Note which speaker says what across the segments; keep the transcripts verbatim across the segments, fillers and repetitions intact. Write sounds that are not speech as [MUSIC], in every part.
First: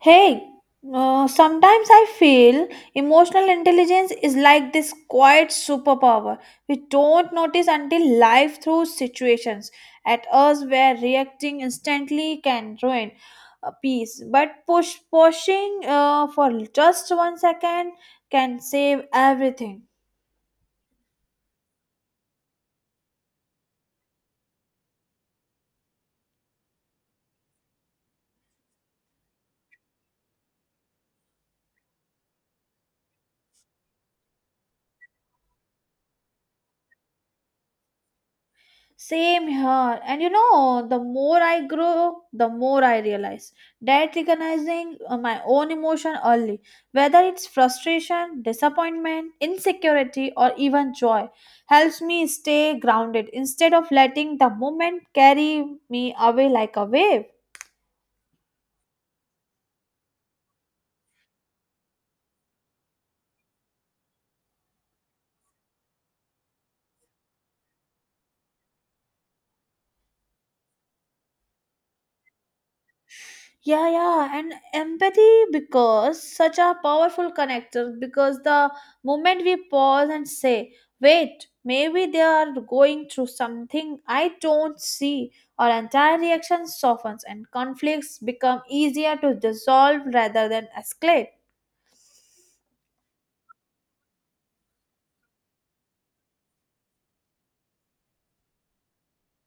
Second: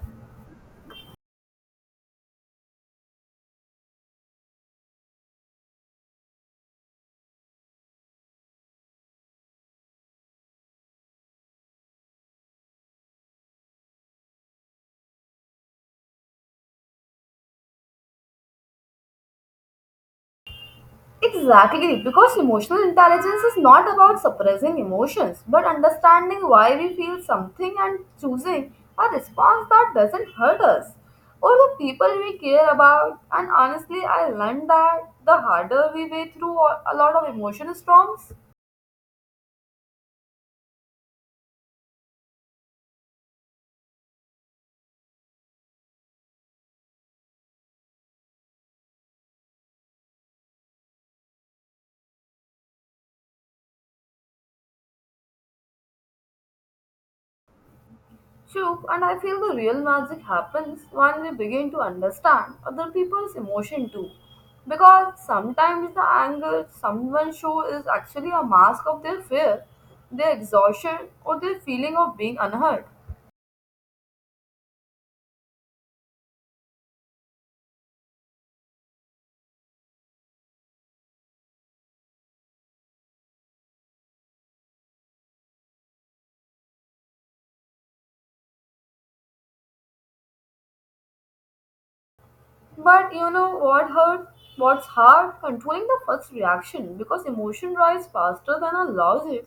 Speaker 1: Hey, uh, sometimes I feel emotional intelligence is like this quiet superpower we don't notice until life throws situations at us where reacting instantly can ruin a peace. But push pushing uh, for just one second can save everything.
Speaker 2: Exactly, because emotional intelligence is not about suppressing emotions, but understanding why we feel something and choosing a response that doesn't hurt us or the people we care about. And honestly, I learned that the harder we way through a a lot of emotion storms.
Speaker 1: Same here. And you know, the more I grow, the more I realize that recognizing uh, my own emotion early, whether it's frustration, disappointment, insecurity, or even joy, helps me stay grounded instead of letting the moment carry me away like a wave.
Speaker 2: True, and I feel the real magic happens when we begin to understand other people's emotion too. Because sometimes the anger someone shows is actually a mask of their fear, their exhaustion, or their feeling of being unheard.
Speaker 1: Yeah, yeah, and empathy because such a powerful connector. Because the moment we pause and say, wait, maybe they are going through something I don't see, our entire reaction softens and conflicts become easier to dissolve rather than escalate.
Speaker 2: But you know what hurt? What's hard? Controlling the first reaction because emotion rise faster than our logic.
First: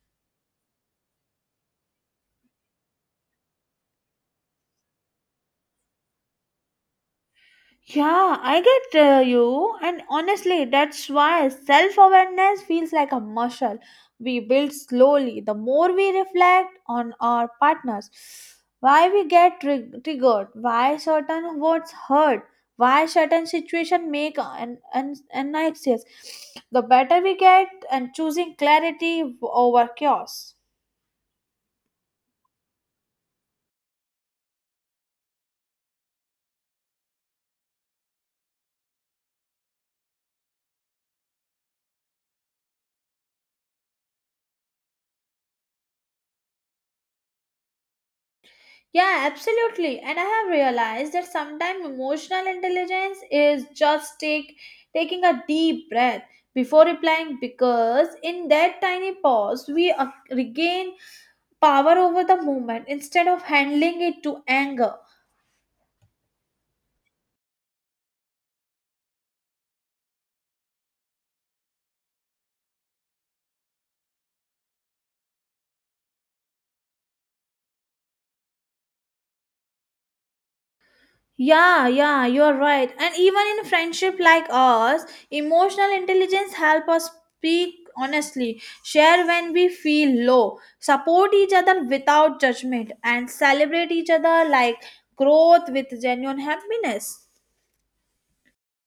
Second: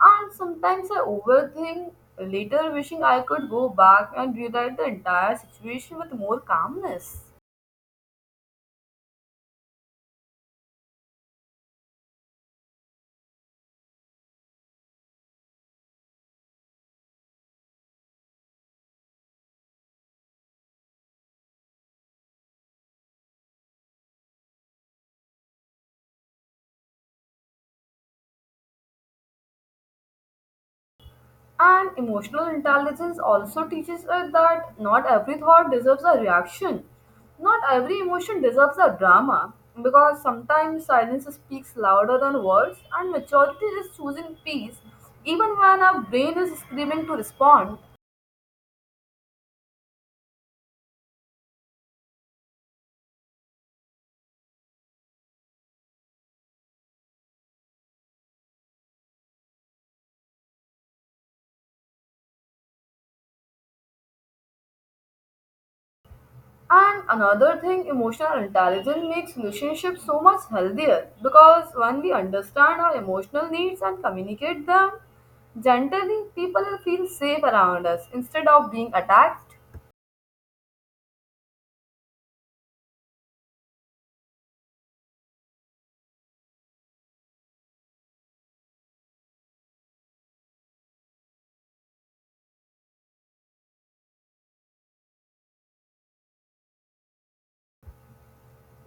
Speaker 2: And sometimes I overthink later, wishing I could go back and rewrite the entire situation with more calmness.
Speaker 1: Yeah, I get uh, you. And honestly, that's why self awareness feels like a muscle we build slowly. The more we reflect on our partners, why we get trig- triggered, why certain words hurt, why certain situations make an, an, an anxious, the better we get and choosing clarity over chaos.
Speaker 2: And emotional intelligence also teaches us that not every thought deserves a reaction. Not every emotion deserves a drama. Because sometimes silence speaks louder than words, and maturity is choosing peace even when our brain is screaming to respond.
Speaker 1: Yeah, absolutely. And I have realized that sometimes emotional intelligence is just take taking a deep breath before replying because in that tiny pause we uh, regain power over the moment instead of handling it to anger.
Speaker 2: And another thing, emotional intelligence makes relationships so much healthier because when we understand our emotional needs and communicate them gently, people feel safe around us instead of being attacked.
Speaker 1: Yeah, yeah, you're right. And even in friendship like ours, emotional intelligence help us speak honestly, share when we feel low, support each other without judgment, and celebrate each other like growth with genuine happiness.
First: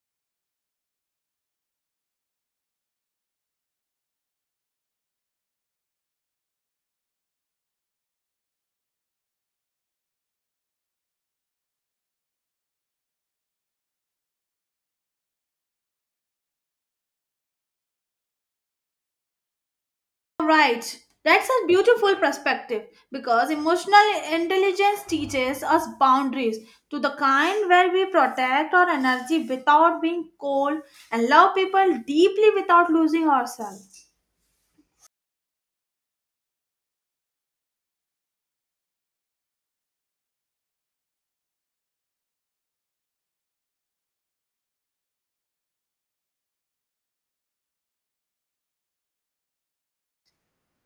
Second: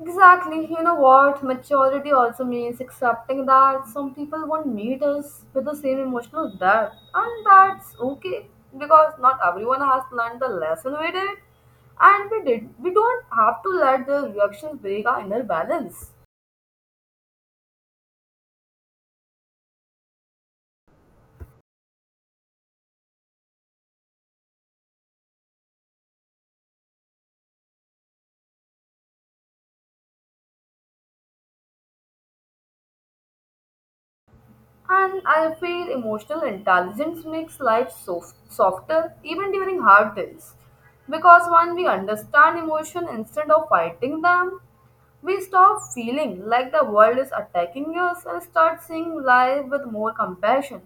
Speaker 2: Exactly. You know what? Maturity also means accepting that some people won't meet us with the same emotional depth, and that's okay because not everyone has learned the lesson we did, and we did. We don't have to let the reactions break our inner balance.
Speaker 1: Right. That's a beautiful perspective because emotional intelligence teaches us boundaries to the kind where we protect our energy without being cold and love people deeply without losing ourselves.
Speaker 2: And I feel emotional intelligence makes life soft, softer even during hard days. Because when we understand emotion instead of fighting them, we stop feeling like the world is attacking us and start seeing life with more compassion.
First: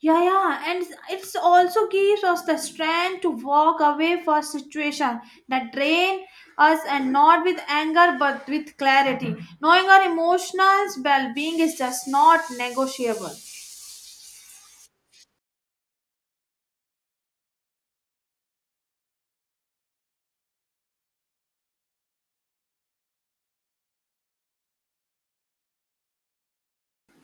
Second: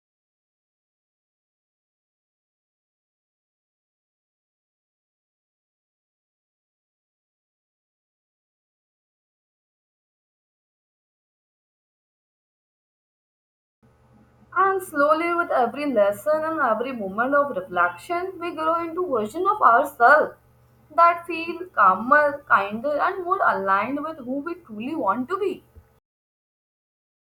Speaker 1: Yeah, yeah, and it's also gives us the strength to walk away for situation that drain us, and not with anger but with clarity. Knowing our emotional well-being is just not negotiable.
Speaker 2: And slowly, with every lesson and every moment of reflection, we grow into version of ourselves that feel calmer, kinder, and more aligned with who we truly want to be.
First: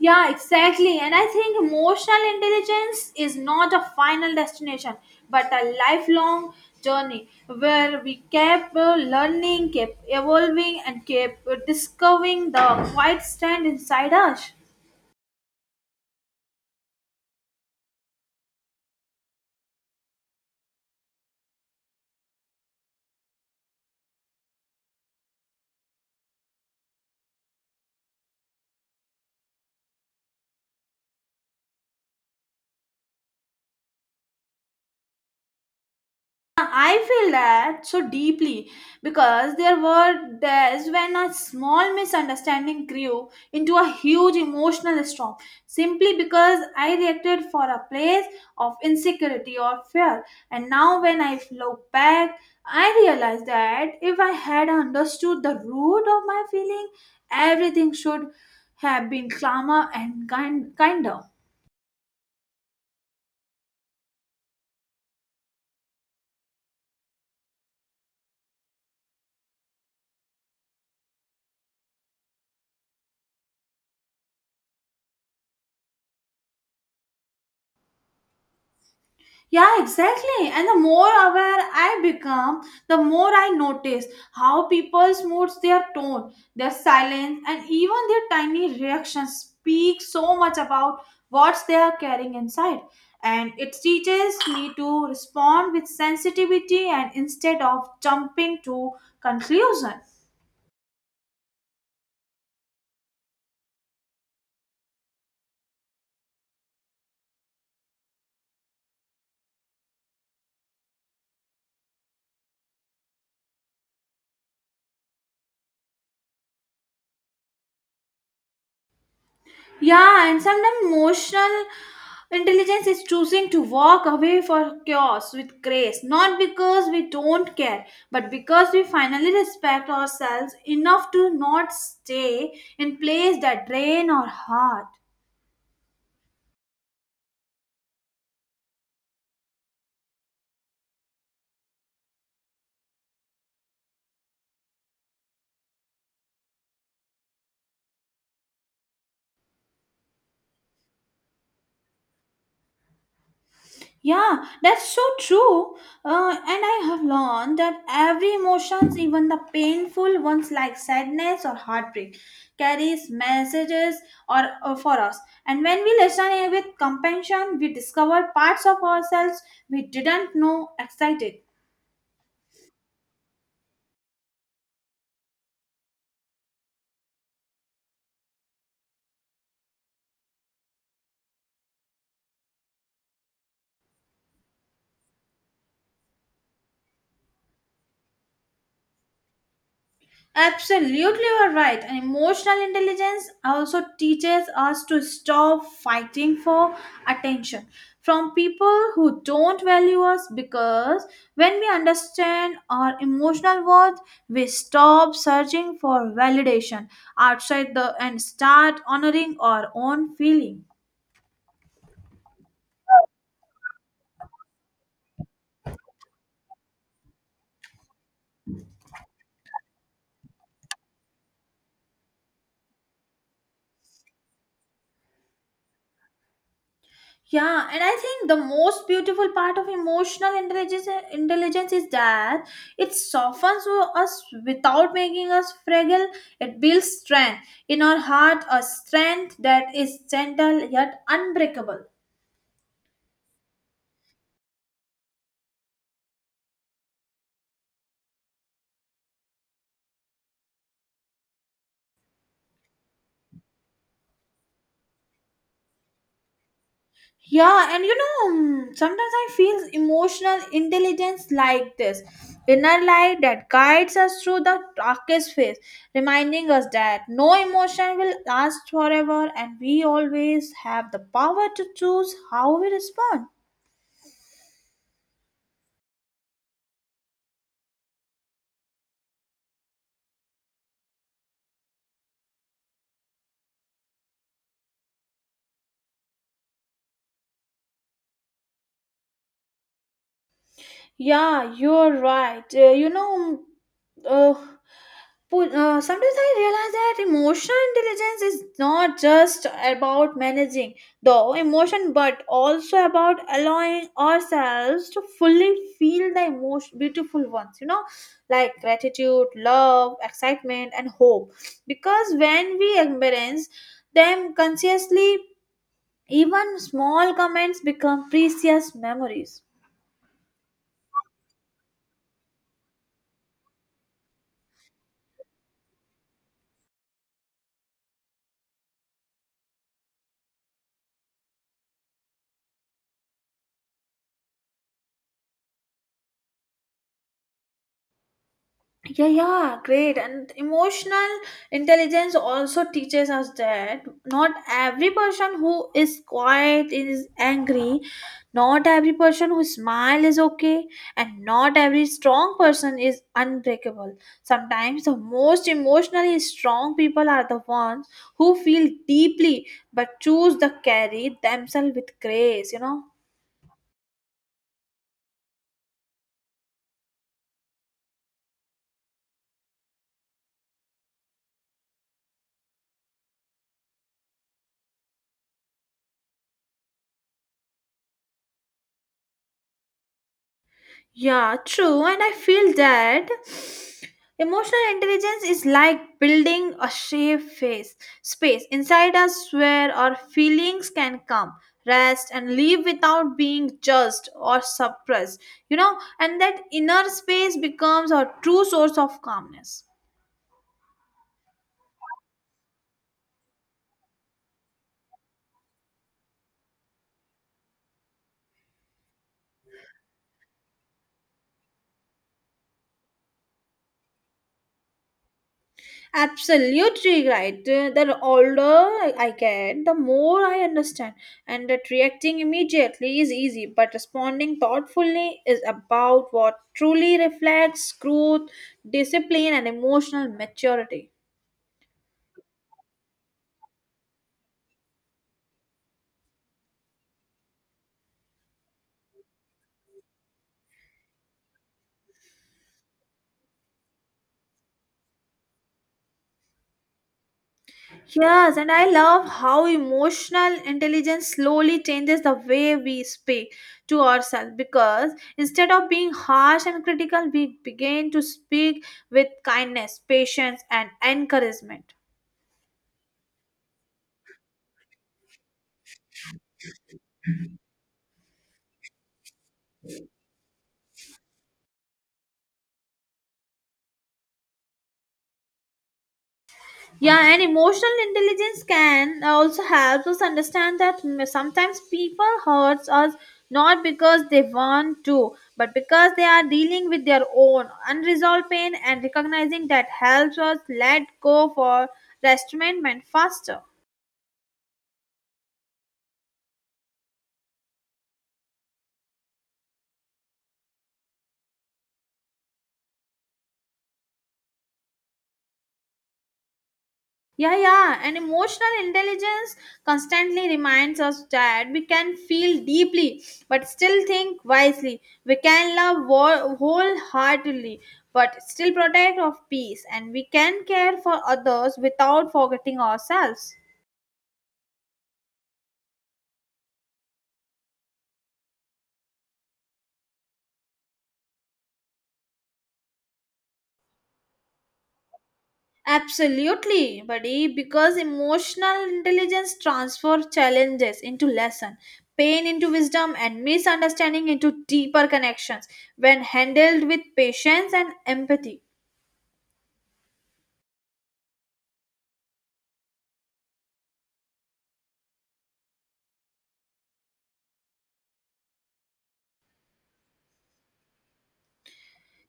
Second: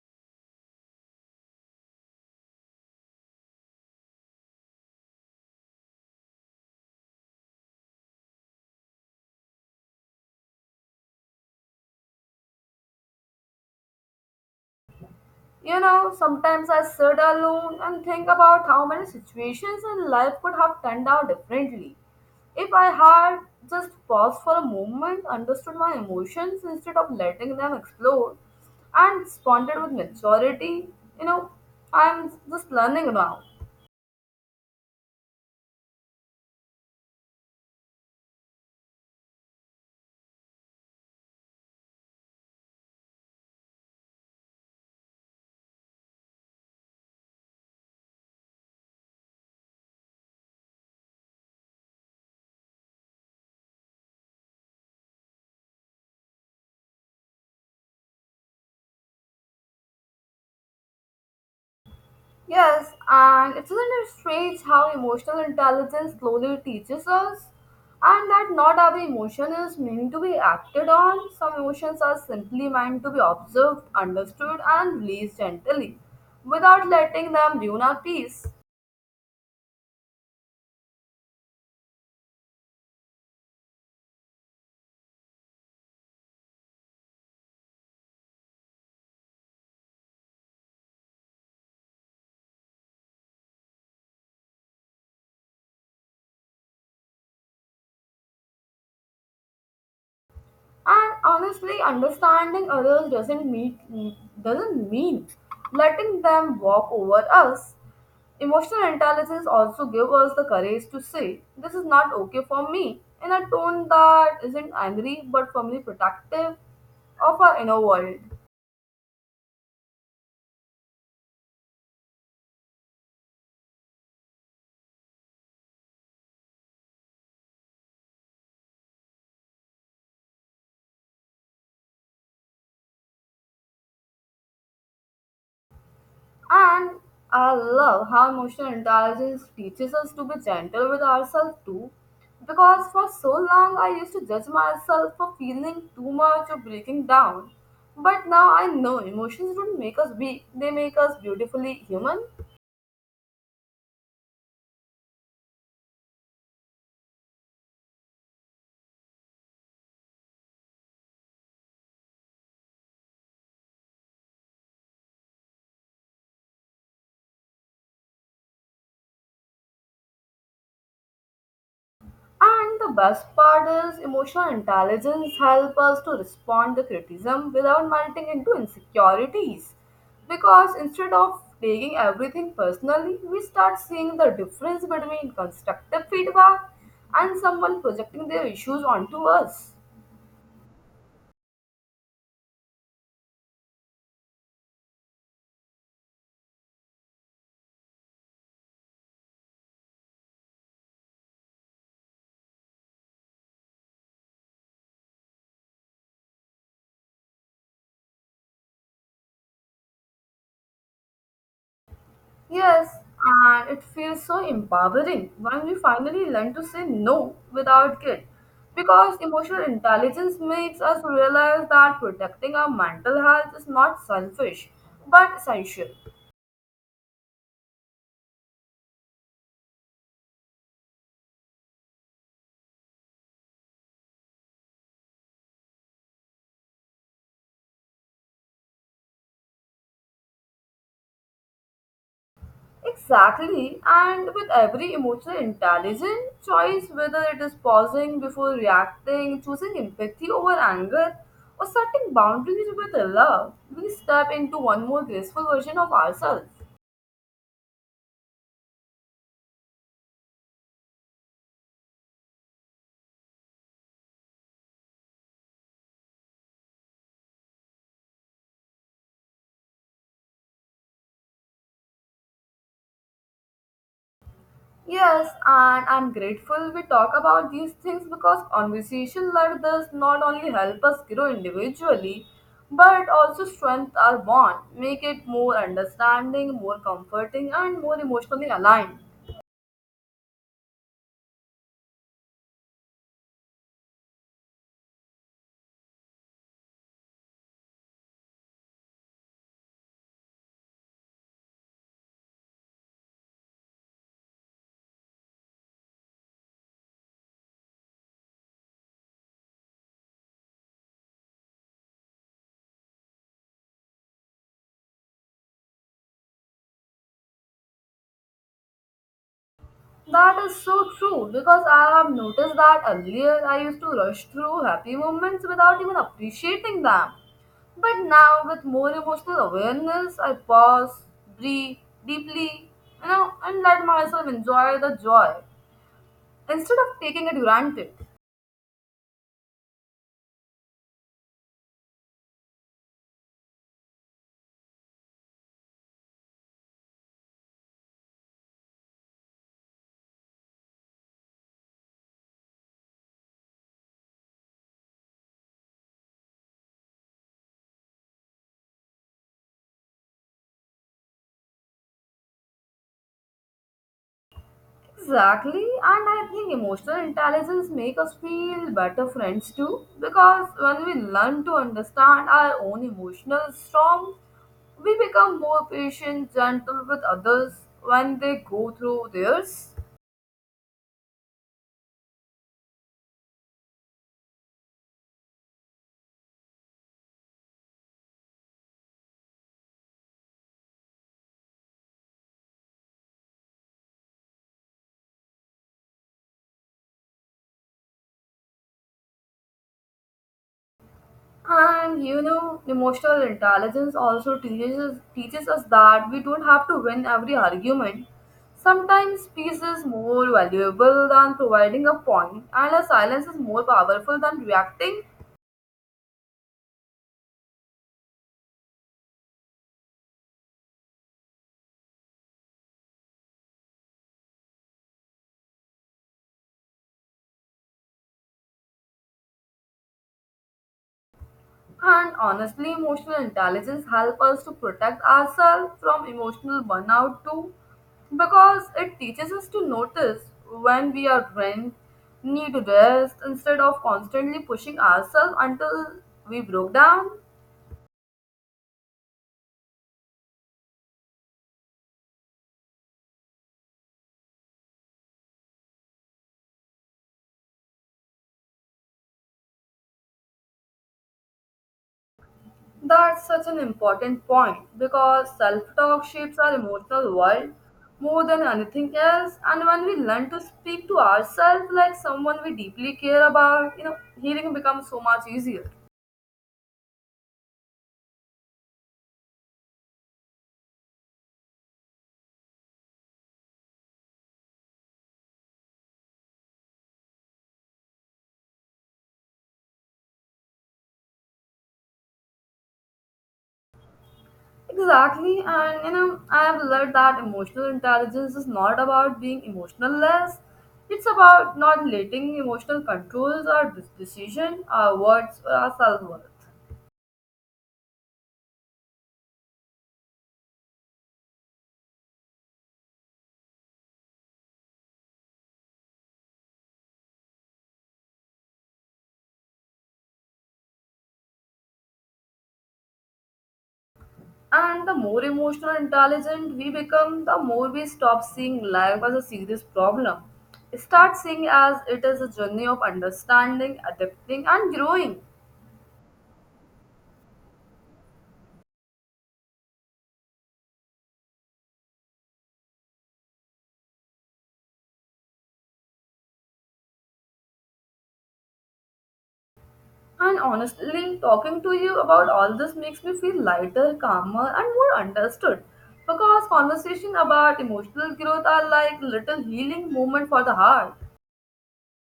Speaker 1: Yeah, exactly. And I think emotional intelligence is not a final destination, but a lifelong journey where we keep uh, learning, keep evolving, and keep uh, discovering the quiet strength inside us.
Speaker 2: You know, sometimes I sit alone and think about how many situations in life could have turned out differently. If I had just paused for a moment, understood my emotions instead of letting them explode, and responded with maturity, you know, I'm just learning now.
Speaker 1: I feel that so deeply because there were days when a small misunderstanding grew into a huge emotional storm simply because I reacted for a place of insecurity or fear. And now, when I look back, I realize that if I had understood the root of my feeling, everything should have been calmer and kind- kinder.
Speaker 2: Yes, and isn't it strange how emotional intelligence slowly teaches us? And that not every emotion is meant to be acted on. Some emotions are simply meant to be observed, understood, and released gently without letting them ruin our peace.
Speaker 1: Yeah, exactly. And the more aware I become, the more I notice how people's moods, their tone, their silence, and even their tiny reactions speak so much about what they are carrying inside. And it teaches me to respond with sensitivity and instead of jumping to conclusion.
Speaker 2: And honestly, understanding others doesn't mean doesn't mean letting them walk over us. Emotional intelligence also gives us the courage to say, "This is not okay for me," in a tone that isn't angry but firmly protective of our inner world.
Speaker 1: Yeah, and sometimes emotional intelligence is choosing to walk away for chaos with grace, not because we don't care, but because we finally respect ourselves enough to not stay in place that drain our heart.
Speaker 2: And I love how emotional intelligence teaches us to be gentle with ourselves too. Because for so long I used to judge myself for feeling too much or breaking down. But now I know emotions don't make us weak, they make us beautifully human.
Speaker 1: Yeah, that's so true. Uh, and I have learned that every emotions, even the painful ones like sadness or heartbreak, carries messages or uh, for us. And when we listen with compassion, we discover parts of ourselves we didn't know excited.
Speaker 2: And the best part is emotional intelligence help us to respond to criticism without melting into insecurities. Because instead of taking everything personally, we start seeing the difference between constructive feedback and someone projecting their issues onto us.
Speaker 1: Absolutely, you're right. And emotional intelligence also teaches us to stop fighting for attention from people who don't value us because when we understand our emotional worth, we stop searching for validation outside the and start honoring our own feeling.
Speaker 2: Yes, and it feels so empowering when we finally learn to say no without guilt. Because emotional intelligence makes us realize that protecting our mental health is not selfish but essential.
Speaker 1: Yeah, and I think the most beautiful part of emotional intelligence intelligence is that it softens us without making us fragile. It builds strength in our heart, a strength that is gentle yet unbreakable.
Speaker 2: Exactly, and with every emotional intelligent choice, whether it is pausing before reacting, choosing empathy over anger, or setting boundaries with love, we step into one more graceful version of ourselves.
Speaker 1: Yeah, and you know, mm, sometimes I feel emotional intelligence like this inner light that guides us through the darkest phase, reminding us that no emotion will last forever and we always have the power to choose how we respond.
Speaker 2: Yes, and I'm grateful we talk about these things because conversation like this not only help us grow individually, but also strengthen our bond, make it more understanding, more comforting, and more emotionally aligned.
Speaker 1: Yeah, you're right. Uh, you know, mm, uh, Pu- uh, sometimes I realize that emotional intelligence is not just about managing the emotion but also about allowing ourselves to fully feel the emotion, beautiful ones, you know, like gratitude, love, excitement, and hope. Because when we experience them consciously, even small comments become precious memories.
Speaker 2: That is so true because I have noticed that earlier I used to rush through happy moments without even appreciating them. But now, with more emotional awareness, I pause, breathe deeply, you know, and let myself enjoy the joy instead of taking it granted.
Speaker 1: Yeah, yeah, great. And emotional intelligence also teaches us that not every person who is quiet is angry, not every person who smiles is okay, and not every strong person is unbreakable. Sometimes the most emotionally strong people are the ones who feel deeply but choose to carry themselves with grace, you know.
Speaker 2: Exactly, and I think emotional intelligence make us feel better friends too because when we learn to understand our own emotional storm, we become more patient, gentle with others when they go through theirs.
Speaker 1: Yeah, true. And I feel that emotional intelligence is like building a safe face, space inside us where our feelings can come, rest, and leave without being judged or suppressed. You know, and that inner space becomes our true source of calmness.
Speaker 2: And you know, emotional intelligence also teaches teaches us that we don't have to win every argument. Sometimes peace is more valuable than providing a point, and a silence is more powerful than reacting.
Speaker 1: Absolutely right. Uh, The older I get, the more I understand, and that reacting immediately is easy, but responding thoughtfully is about what truly reflects growth, discipline, and emotional maturity.
Speaker 2: And honestly, emotional intelligence helps us to protect ourselves from emotional burnout too, because it teaches us to notice when we are drained, need to rest instead of constantly pushing ourselves until we broke down.
Speaker 1: Yes, and I love how emotional intelligence slowly changes the way we speak to ourselves because instead of being harsh and critical, we begin to speak with kindness, patience, and encouragement.
Speaker 2: That's such an important point because self talk shapes our emotional world more than anything else. And when we learn to speak to ourselves like someone we deeply care about, you know, healing becomes so much easier.
Speaker 1: Yeah, and emotional intelligence can also help us understand that m- sometimes people hurts us not because they want to, but because they are dealing with their own unresolved pain and recognizing that helps us let go for restrainment faster.
Speaker 2: Exactly, and you know, I have learned that emotional intelligence is not about being emotional less. It's about not letting emotional controls our de- decision, our words, or our self worth.
Speaker 1: Yeah, yeah. And emotional intelligence constantly reminds us that we can feel deeply but still think wisely. We can love wo- wholeheartedly but still protect of peace and we can care for others without forgetting ourselves.
Speaker 2: And the more emotional and intelligent we become, the more we stop seeing life as a serious problem. Start seeing as it is a journey of understanding, adapting, and growing.
Speaker 1: Absolutely, buddy, because emotional intelligence transfer challenges into lesson, pain into wisdom and misunderstanding into deeper connections when handled with patience and empathy.
Speaker 2: And honestly, talking to you about all this makes me feel lighter, calmer, and more understood. Because conversation about emotional growth are like little healing moment for the heart.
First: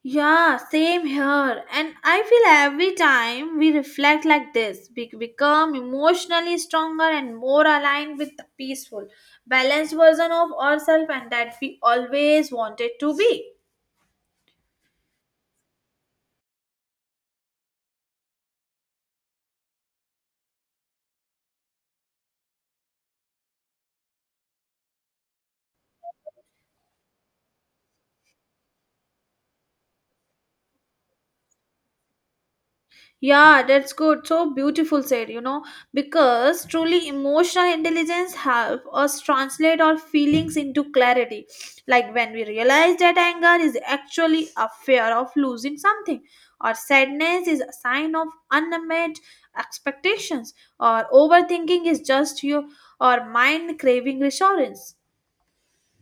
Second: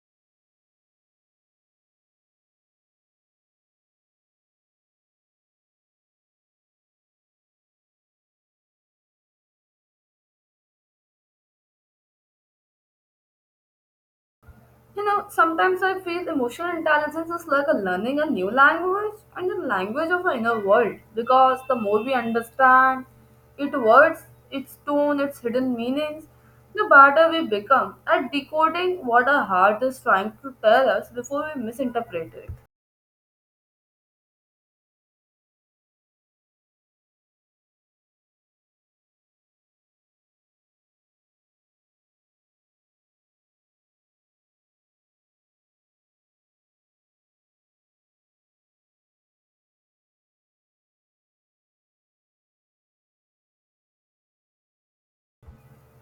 Speaker 1: Yeah, same here. And I feel every time we reflect like this, we become emotionally stronger and more aligned with the peaceful, balanced version of ourselves and that we always wanted to be.
Speaker 2: You know, sometimes I feel emotional intelligence is like a learning a new language and the language of our inner world because the more we understand its words, its tone, its hidden meanings, the better we become at decoding what our heart is trying to tell us before we misinterpret it.
Speaker 1: Yeah, that's good. So beautiful said, you know, because truly emotional intelligence help us translate our feelings into clarity. Like when we realize that anger is actually a fear of losing something, or sadness is a sign of unmet expectations, or overthinking is just your or mind craving reassurance.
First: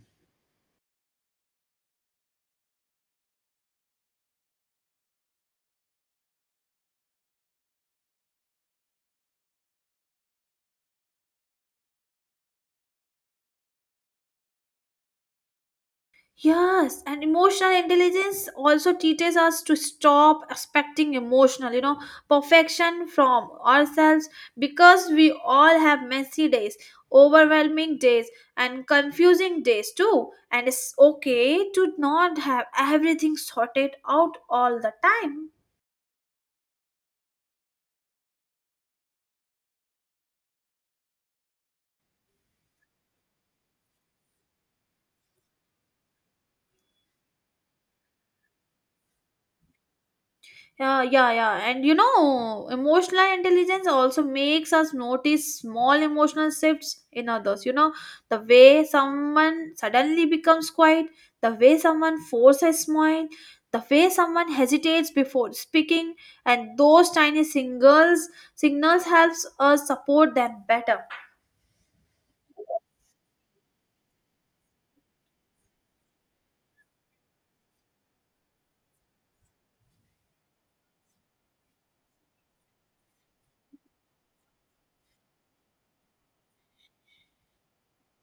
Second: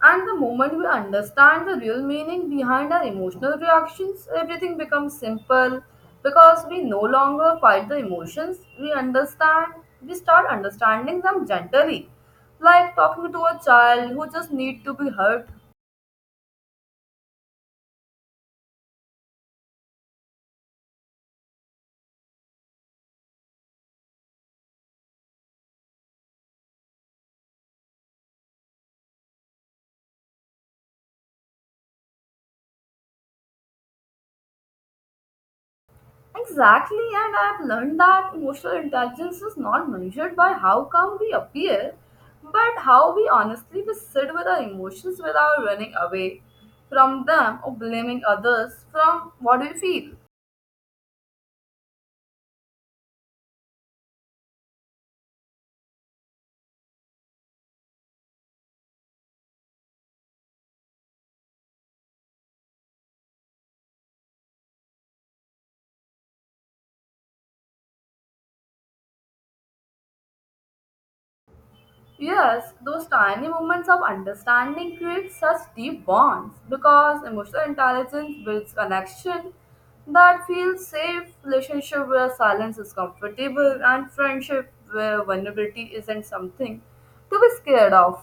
Speaker 2: And the moment we understand the real meaning behind our emotional reactions, everything becomes simple because we no longer fight the emotions. We understand, we start understanding them gently, like talking to a child who just need to be heard.
Speaker 1: Yes, and emotional intelligence also teaches us to stop expecting emotional, you know, perfection from ourselves because we all have messy days, overwhelming days, and confusing days too. And it's okay to not have everything sorted out all the time.
Speaker 2: Exactly, and I have learned that emotional intelligence is not measured by how calm we appear, but how we honestly we sit with our emotions without running away from them or blaming others from what we feel.
Speaker 1: Yeah, yeah, yeah. And you know, emotional intelligence also makes us notice small emotional shifts in others. You know, the way someone suddenly becomes quiet, the way someone forces a smile, the way someone hesitates before speaking, and those tiny singles signals helps us support them better.
Speaker 2: Yes, those tiny moments of understanding create such deep bonds because emotional intelligence builds connection that feels safe, relationship where silence is comfortable, and friendship where vulnerability isn't something to be scared of.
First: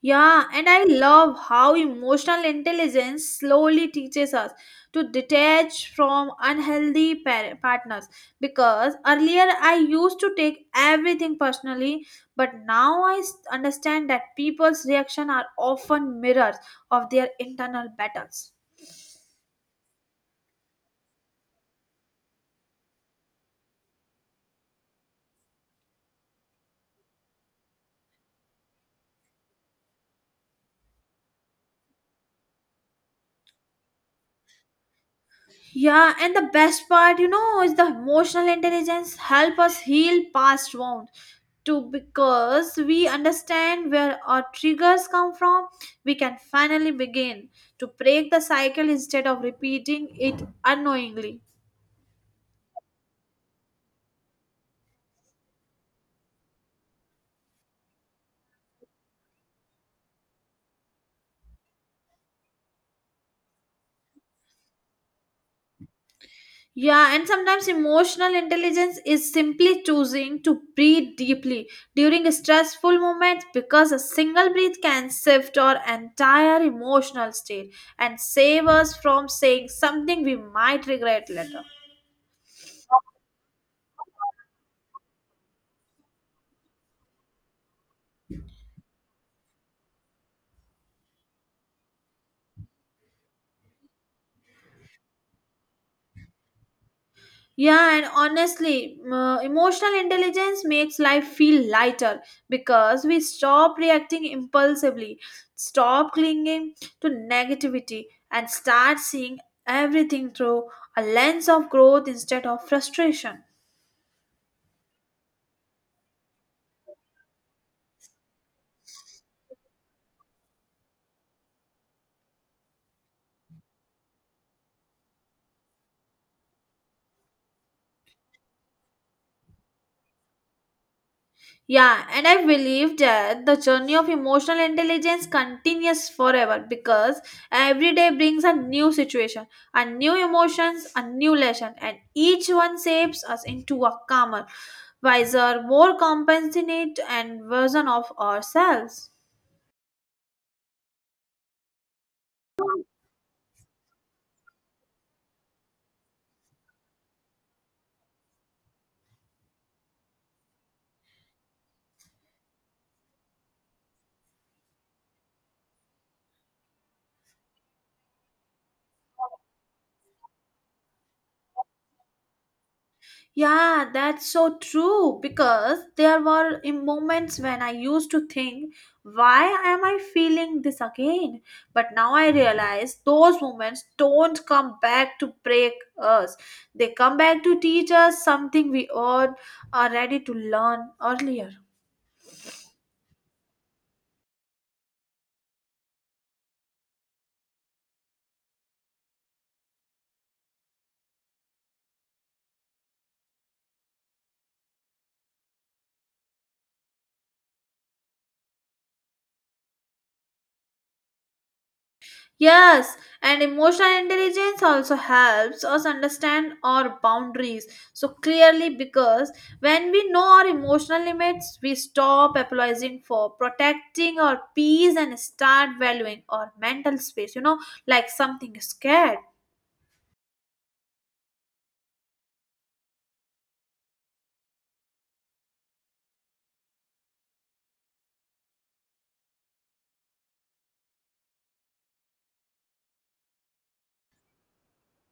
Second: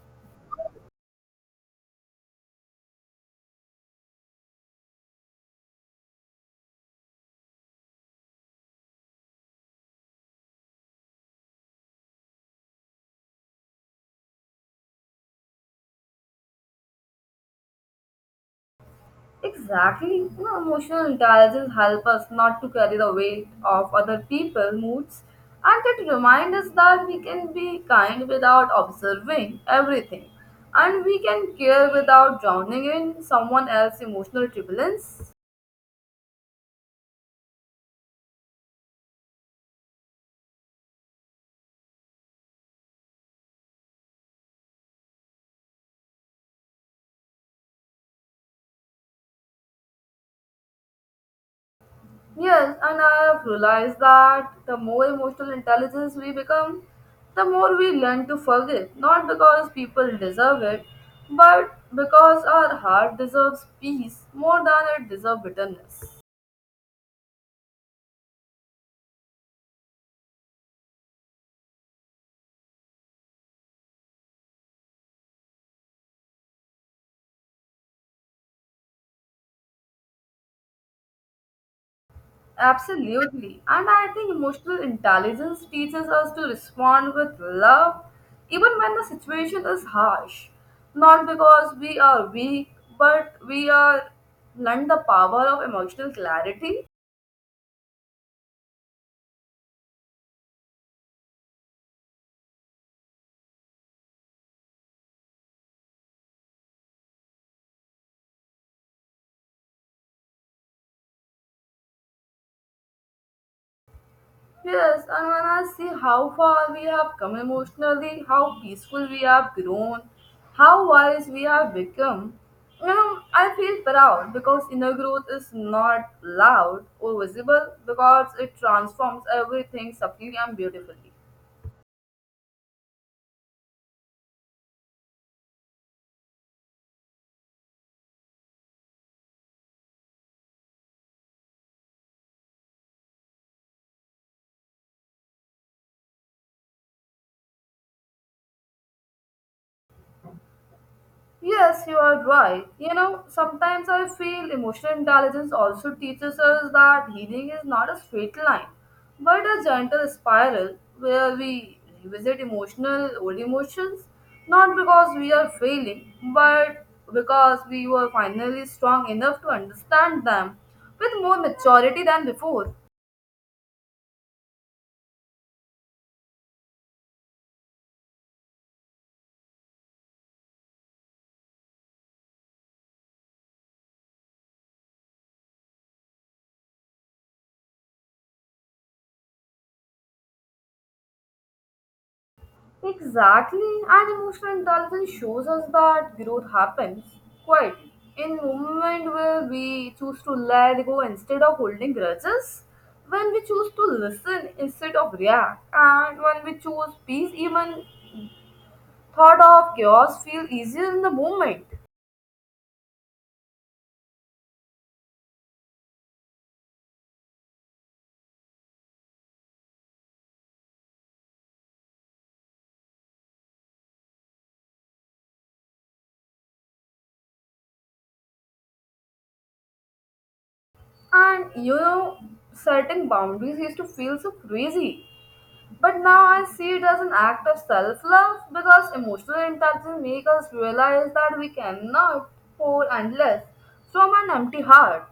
Speaker 1: Yeah, and I love how emotional intelligence slowly teaches us to detach from unhealthy par- partners. Because earlier I used to take everything personally, but now I s- understand that people's reactions are often mirrors of their internal battles.
Speaker 2: Exactly. You know, emotional intelligence helps us not to carry the weight of other people's moods, and it reminds us that we can be kind without observing everything and we can care without drowning in someone else's emotional turbulence.
Speaker 1: Yeah, and the best part, you know, is the emotional intelligence help us heal past wounds to because we understand where our triggers come from we can finally begin to break the cycle instead of repeating it unknowingly.
Speaker 2: Yes, and I have realized that the more emotional intelligence we become, the more we learn to forgive. Not because people deserve it, but because our heart deserves peace more than it deserves bitterness.
Speaker 1: Yeah, and sometimes emotional intelligence is simply choosing to breathe deeply during stressful moments because a single breath can shift our entire emotional state and save us from saying something we might regret later.
Speaker 2: Absolutely. And I think emotional intelligence teaches us to respond with love even when the situation is harsh. Not because we are weak, but we are learn the power of emotional clarity.
Speaker 1: Yeah, and honestly, m- emotional intelligence makes life feel lighter because we stop reacting impulsively, stop clinging to negativity, and start seeing everything through a lens of growth instead of frustration.
Speaker 2: Yes, and when I see how far we have come emotionally, how peaceful we have grown, how wise we have become, you know, I feel proud because inner growth is not loud or visible because it transforms everything subtly and beautifully.
Speaker 1: Yeah, and I believe that the journey of emotional intelligence continues forever because every day brings a new situation, a new emotions, a new lesson, and each one shapes us into a calmer, wiser, more compassionate, and version of ourselves.
Speaker 2: Yes, you are right. You know, sometimes I feel emotional intelligence also teaches us that healing is not a straight line, but a gentle spiral where we revisit emotional old emotions, not because we are failing, but because we were finally strong enough to understand them with more maturity than before.
Speaker 1: Yeah, that's so true because there were in moments when I used to think, why am I feeling this again? But now I realize those moments don't come back to break us. They come back to teach us something we all are ready to learn earlier.
Speaker 2: Exactly, and emotional intelligence shows us that growth happens quietly in moment where we choose to let go instead of holding grudges, when we choose to listen instead of react, and when we choose peace, even thought of chaos feel easier in the moment.
Speaker 1: Yes, and emotional intelligence also helps us understand our boundaries so clearly because when we know our emotional limits, we stop apologizing for protecting our peace and start valuing our mental space, you know, like something is scared.
Speaker 2: And you know, setting boundaries used to feel so crazy. But now I see it as an act of self love because emotional intelligence makes us realize that we cannot pour endless from an empty heart.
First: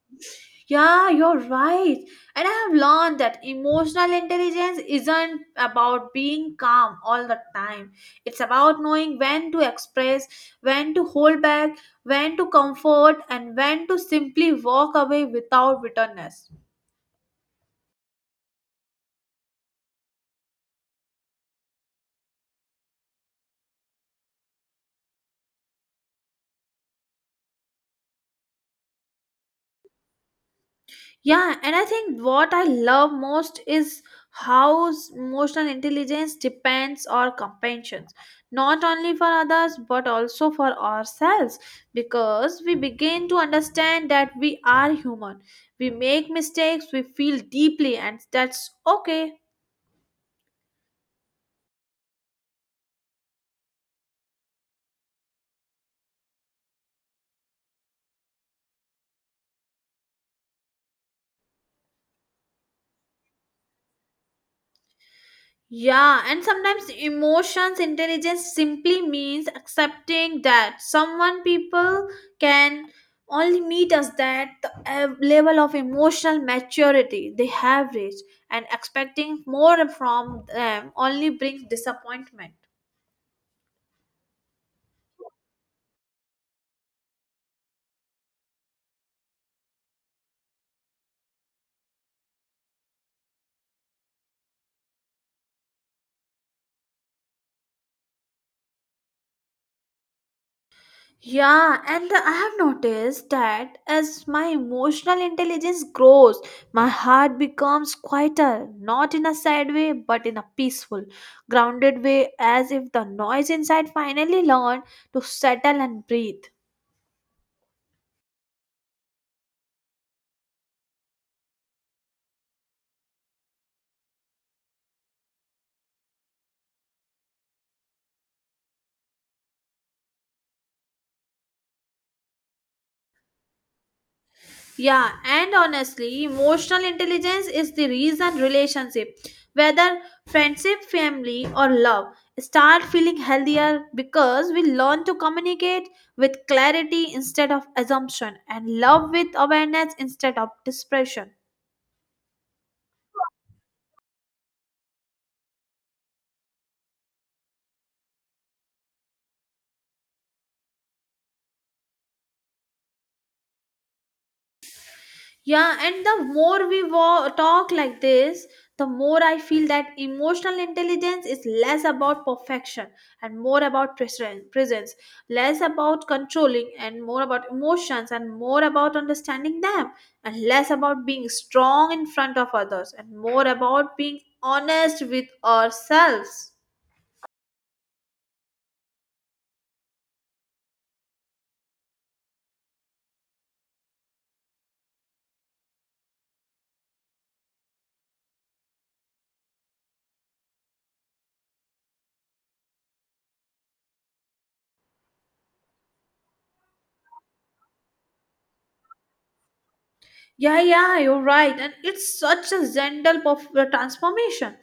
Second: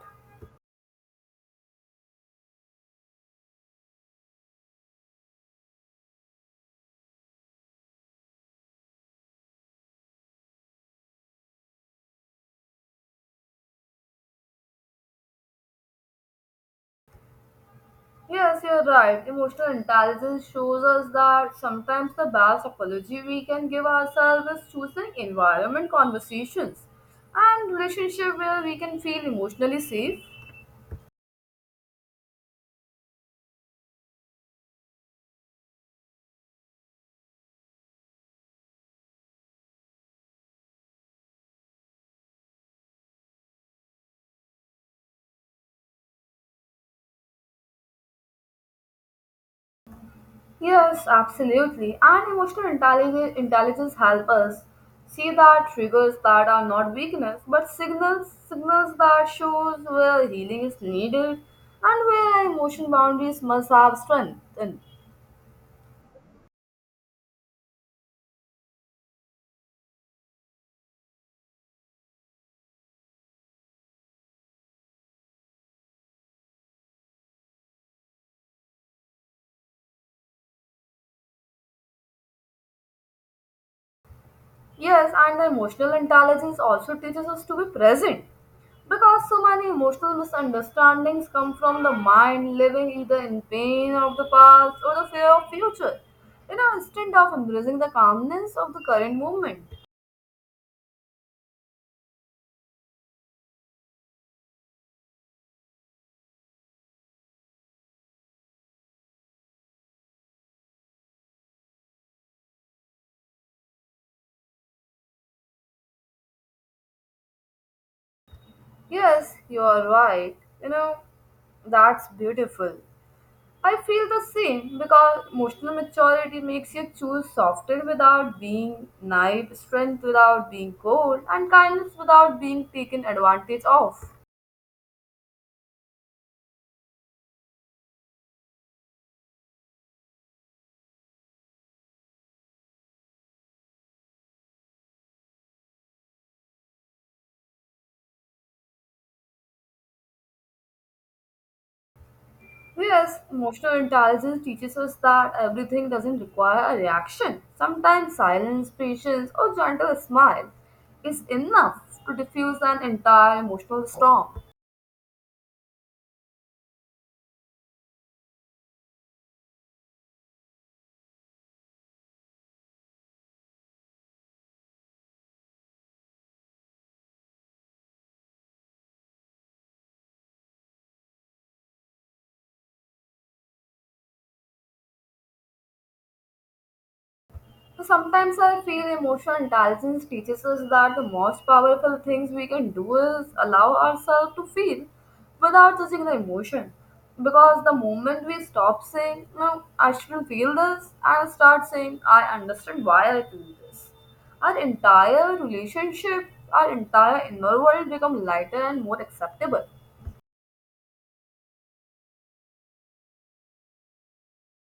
Speaker 1: Yeah, you're right. And I have learned that emotional intelligence isn't about being calm all the time. It's about knowing when to express, when to hold back, when to comfort, and when to simply walk away without bitterness.
Speaker 2: Yes, you're right. Emotional intelligence shows us that sometimes the best apology we can give ourselves is choosing environment, conversations, and relationship where we can feel emotionally safe.
Speaker 1: Yeah, and I think what I love most is how s- emotional intelligence depends on compassion, not only for others but also for ourselves, because we begin to understand that we are human. We make mistakes, we feel deeply, and that's okay.
Speaker 2: Yes, absolutely. And emotional intelligence, intelligence help us see that triggers that are not weakness, but signals signals that shows where healing is needed and where emotion boundaries must have strengthened.
Speaker 1: Yeah, and sometimes emotions intelligence simply means accepting that someone people can only meet us that the uh, level of emotional maturity they have reached, and expecting more from them only brings disappointment.
Speaker 2: Yes, and the emotional intelligence also teaches us to be present because so many emotional misunderstandings come from the mind living either in pain of the past or the fear of future. You know, instead of embracing the calmness of the current moment.
Speaker 1: Yeah, and I have noticed that as my emotional intelligence grows, my heart becomes quieter, not in a sad way, but in a peaceful, grounded way, as if the noise inside finally learned to settle and breathe.
Speaker 2: Yes, you are right. You know, that's beautiful. I feel the same because emotional maturity makes you choose softer without being naive, strength without being cold, and kindness without being taken advantage of.
Speaker 1: Yeah, and honestly, emotional intelligence is the reason relationship, whether friendship, family, or love, start feeling healthier because we learn to communicate with clarity instead of assumption and love with awareness instead of dispersion.
Speaker 2: Yes, emotional intelligence teaches us that everything doesn't require a reaction. Sometimes silence, patience, or gentle smile is enough to diffuse an entire emotional storm.
Speaker 1: Yeah, and the more we wa- talk like this, the more I feel that emotional intelligence is less about perfection and more about presen- presence, less about controlling and more about emotions and more about understanding them, and less about being strong in front of others and more about being honest with ourselves.
Speaker 2: So, sometimes I feel emotional intelligence teaches us that the most powerful things we can do is allow ourselves to feel without judging the emotion. Because the moment we stop saying, no, I shouldn't feel this, and start saying, I understand why I feel this, our entire relationship, our entire inner world become lighter and more acceptable.
Speaker 1: Yeah, yeah, you're right. And it's such a gentle perf- uh, transformation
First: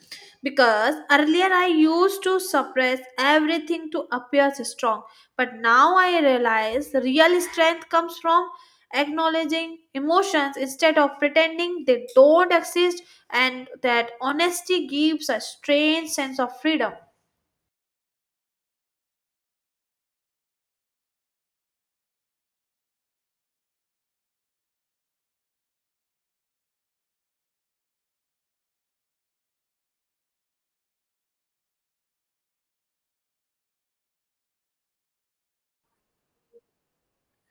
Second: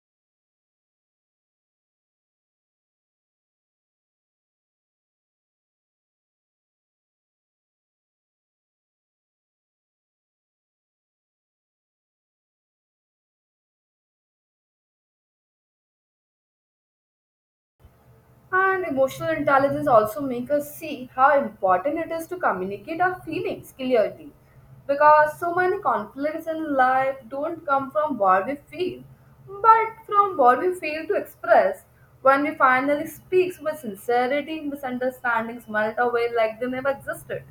Speaker 1: because earlier I used to suppress everything to appear strong, but now I realize the real strength comes from acknowledging emotions instead of pretending they don't exist, and that honesty gives a strange sense of freedom.
Speaker 2: And emotional intelligence also make us see how important it is to communicate our feelings clearly. Because so many conflicts in life don't come from what we feel, but from what we fail to express. When we finally speak with sincerity, misunderstandings melt away like they never existed.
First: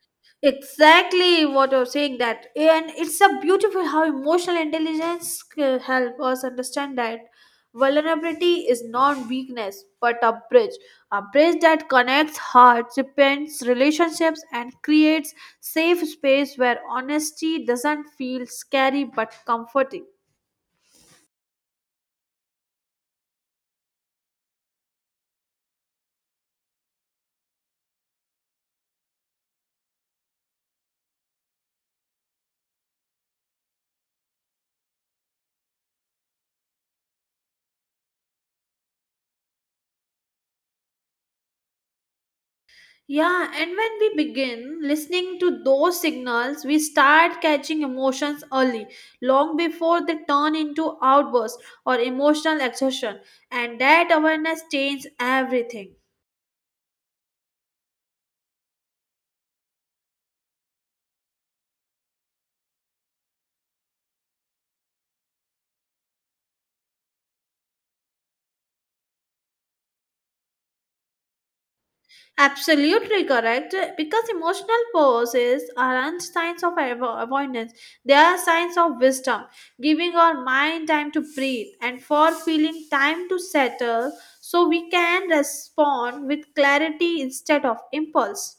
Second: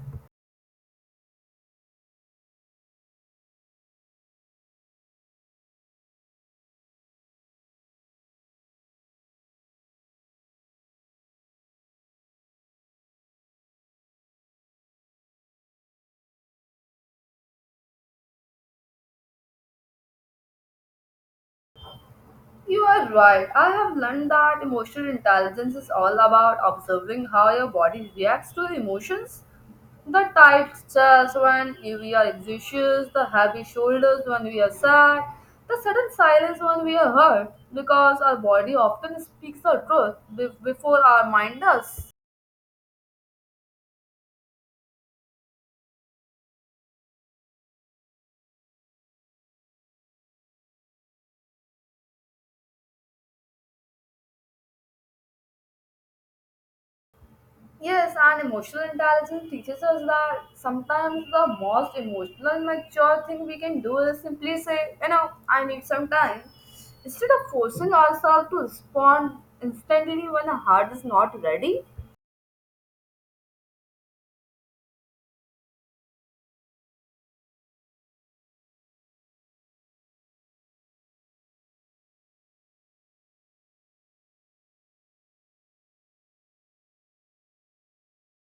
Speaker 1: Exactly what you're saying, that and it's a beautiful how emotional intelligence can help us understand that vulnerability is not weakness but a bridge, a bridge that connects hearts, repents relationships, and creates safe space where honesty doesn't feel scary but comforting.
Speaker 2: You are right. I have learned that emotional intelligence is all about observing how your body reacts to emotions. The tight chest when we are anxious, the heavy shoulders when we are sad, the sudden silence when we are hurt, because our body often speaks the truth be- before our mind does.
Speaker 1: Yeah, and when we begin listening to those signals, we start catching emotions early, long before they turn into outbursts or emotional exhaustion. And that awareness changes everything.
Speaker 2: Yes, and emotional intelligence teaches us that sometimes the most emotional and mature thing we can do is simply say, you know, I need some time. Instead of forcing ourselves to respond instantly when our heart is not ready.
Speaker 1: Absolutely correct. Because emotional pauses aren't signs of avo- avoidance, they are signs of wisdom, giving our mind time to breathe and for feeling time to settle so we can respond with clarity instead of impulse.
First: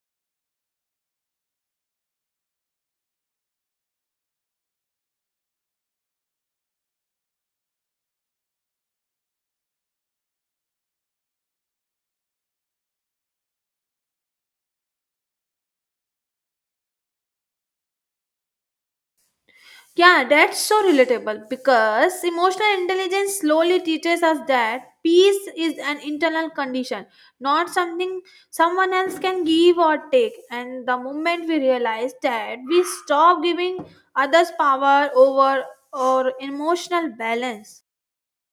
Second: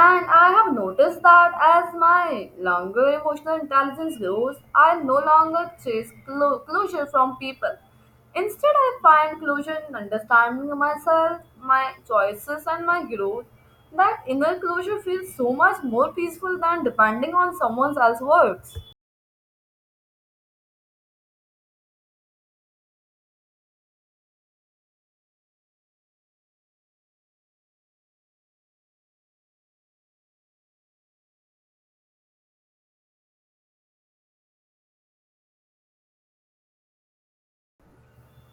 Speaker 2: And I have noticed that as my longer emotional intelligence grows, I no longer chase clo- closure from people. Instead, I find closure in understanding myself, my choices, and my growth. That inner closure feels so much more peaceful than depending on someone else's words.
Speaker 1: Yeah, that's so relatable because emotional intelligence slowly teaches us that peace is an internal condition, not something someone else can give or take. And the moment we realize that, we stop giving others power over our emotional balance.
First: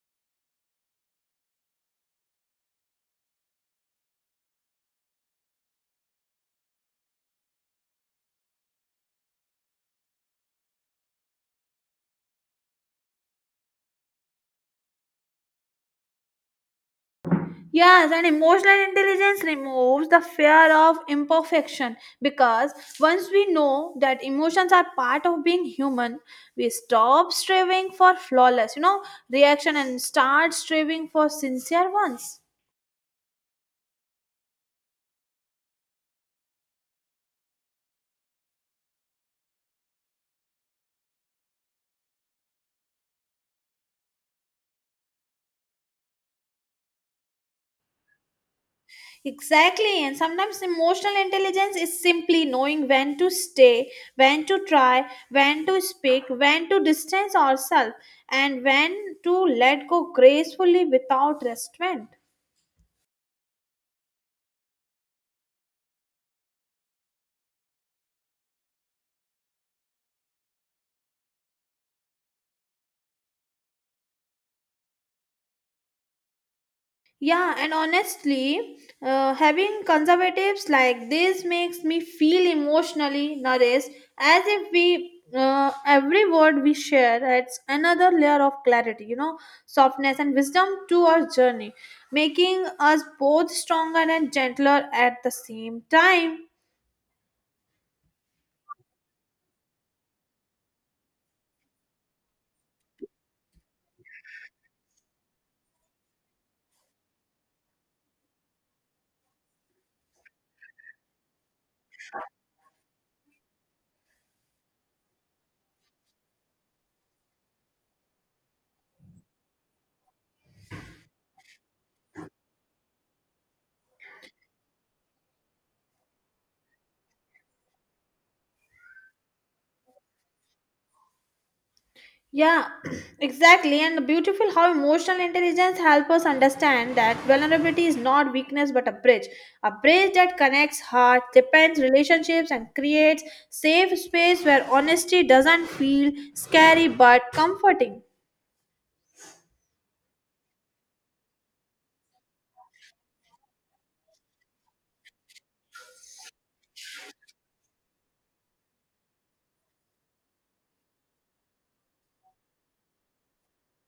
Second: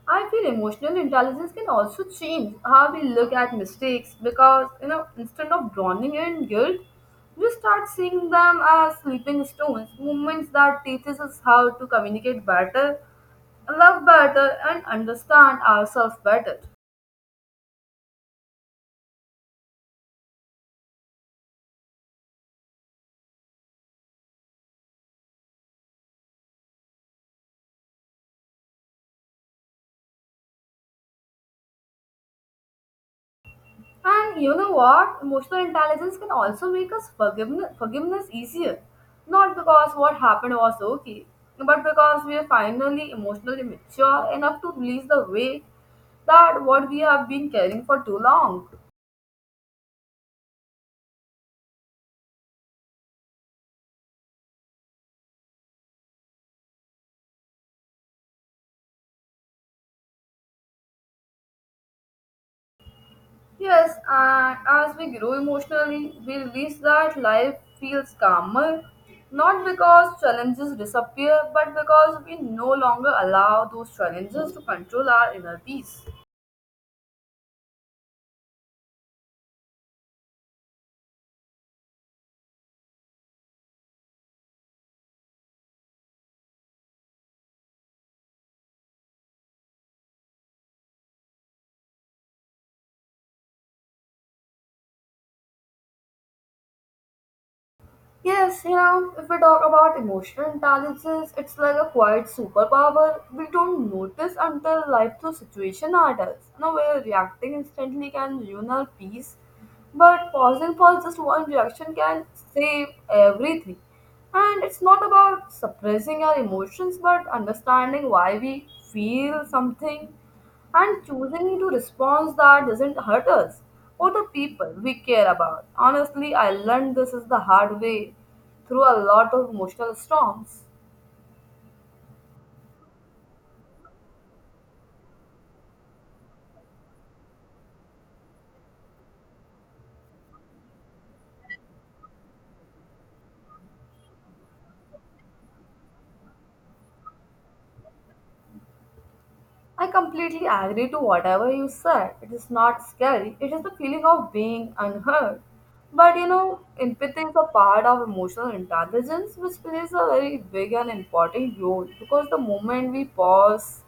Speaker 2: I feel emotional intelligence can also change how we look at mistakes because, you know, instead of drowning in guilt, we start seeing them as sleeping stones, moments that teaches us how to communicate better, love better, and understand ourselves better.
Speaker 1: Yes, and emotional intelligence removes the fear of imperfection because once we know that emotions are part of being human, we stop striving for flawless, you know, reaction and start striving for sincere ones.
Speaker 2: And you know what? Emotional intelligence can also make us forgiveness, forgiveness easier. Not because what happened was okay, but because we are finally emotionally mature enough to release the weight that what we have been carrying for too long.
Speaker 1: Exactly, and sometimes emotional intelligence is simply knowing when to stay, when to try, when to speak, when to distance ourselves, and when to let go gracefully without restraint.
Speaker 2: Yes, and as we grow emotionally, we release that life feels calmer. Not because challenges disappear, but because we no longer allow those challenges to control our inner peace.
Speaker 1: Yeah, and honestly, uh, having conservatives like this makes me feel emotionally nourished, as if we uh, every word we share adds another layer of clarity, you know, softness and wisdom to our journey, making us both stronger and gentler at the same time.
Speaker 2: Yes, you know, if we talk about emotional intelligence, it's like a quiet superpower we don't notice until life through situation at us. You know, where reacting instantly can ruin our peace, but pausing for just one reaction can save everything. And it's not about suppressing our emotions, but understanding why we feel something and choosing to response that doesn't hurt us or the people we care about. Honestly, I learned this is the hard way through a lot of emotional storms.
Speaker 1: Yeah, [CLEARS THROAT] exactly. And beautiful how emotional intelligence helps us understand that vulnerability is not weakness but a bridge. A bridge that connects heart, depends relationships, and creates safe space where honesty doesn't feel scary but comforting.
Speaker 2: I completely agree to whatever you said. It is not scary. It is the feeling of being unheard. But you know, empathy is a part of emotional intelligence which plays a very big and important role because the moment we pause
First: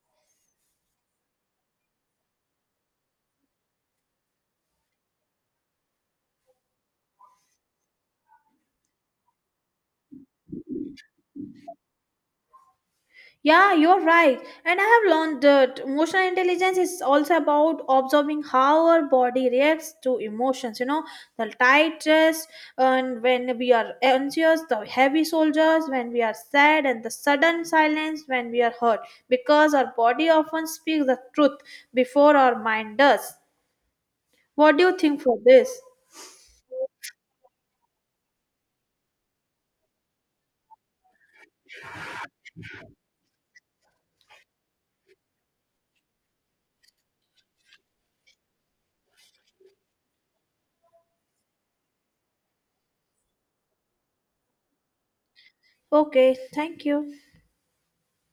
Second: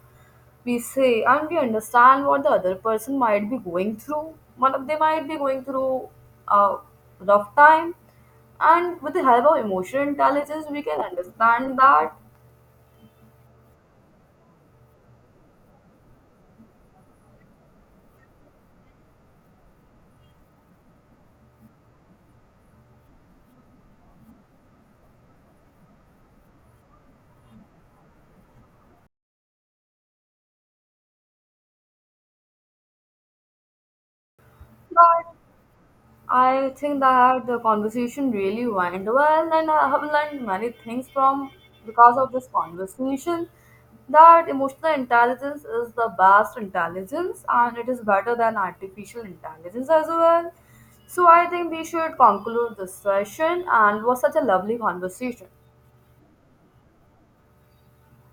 Speaker 2: we say and we understand what the other person might be going through. One of they might be going through a rough time, and with the help of emotional intelligence, we can understand that
Speaker 1: Yeah, you're right. And I have learned that emotional intelligence is also about observing how our body reacts to emotions. You know, the tight chest, and when we are anxious, the heavy shoulders, when we are sad, and the sudden silence when we are hurt. Because our body often speaks the truth before our mind does. What do you think for this?
Speaker 2: I think that the conversation really went well, and I have learned many things from because of this conversation. That emotional intelligence is the best intelligence, and it is better than artificial intelligence as well. So I think we should conclude this session, and it was such a lovely conversation.
Speaker 1: Okay, thank you.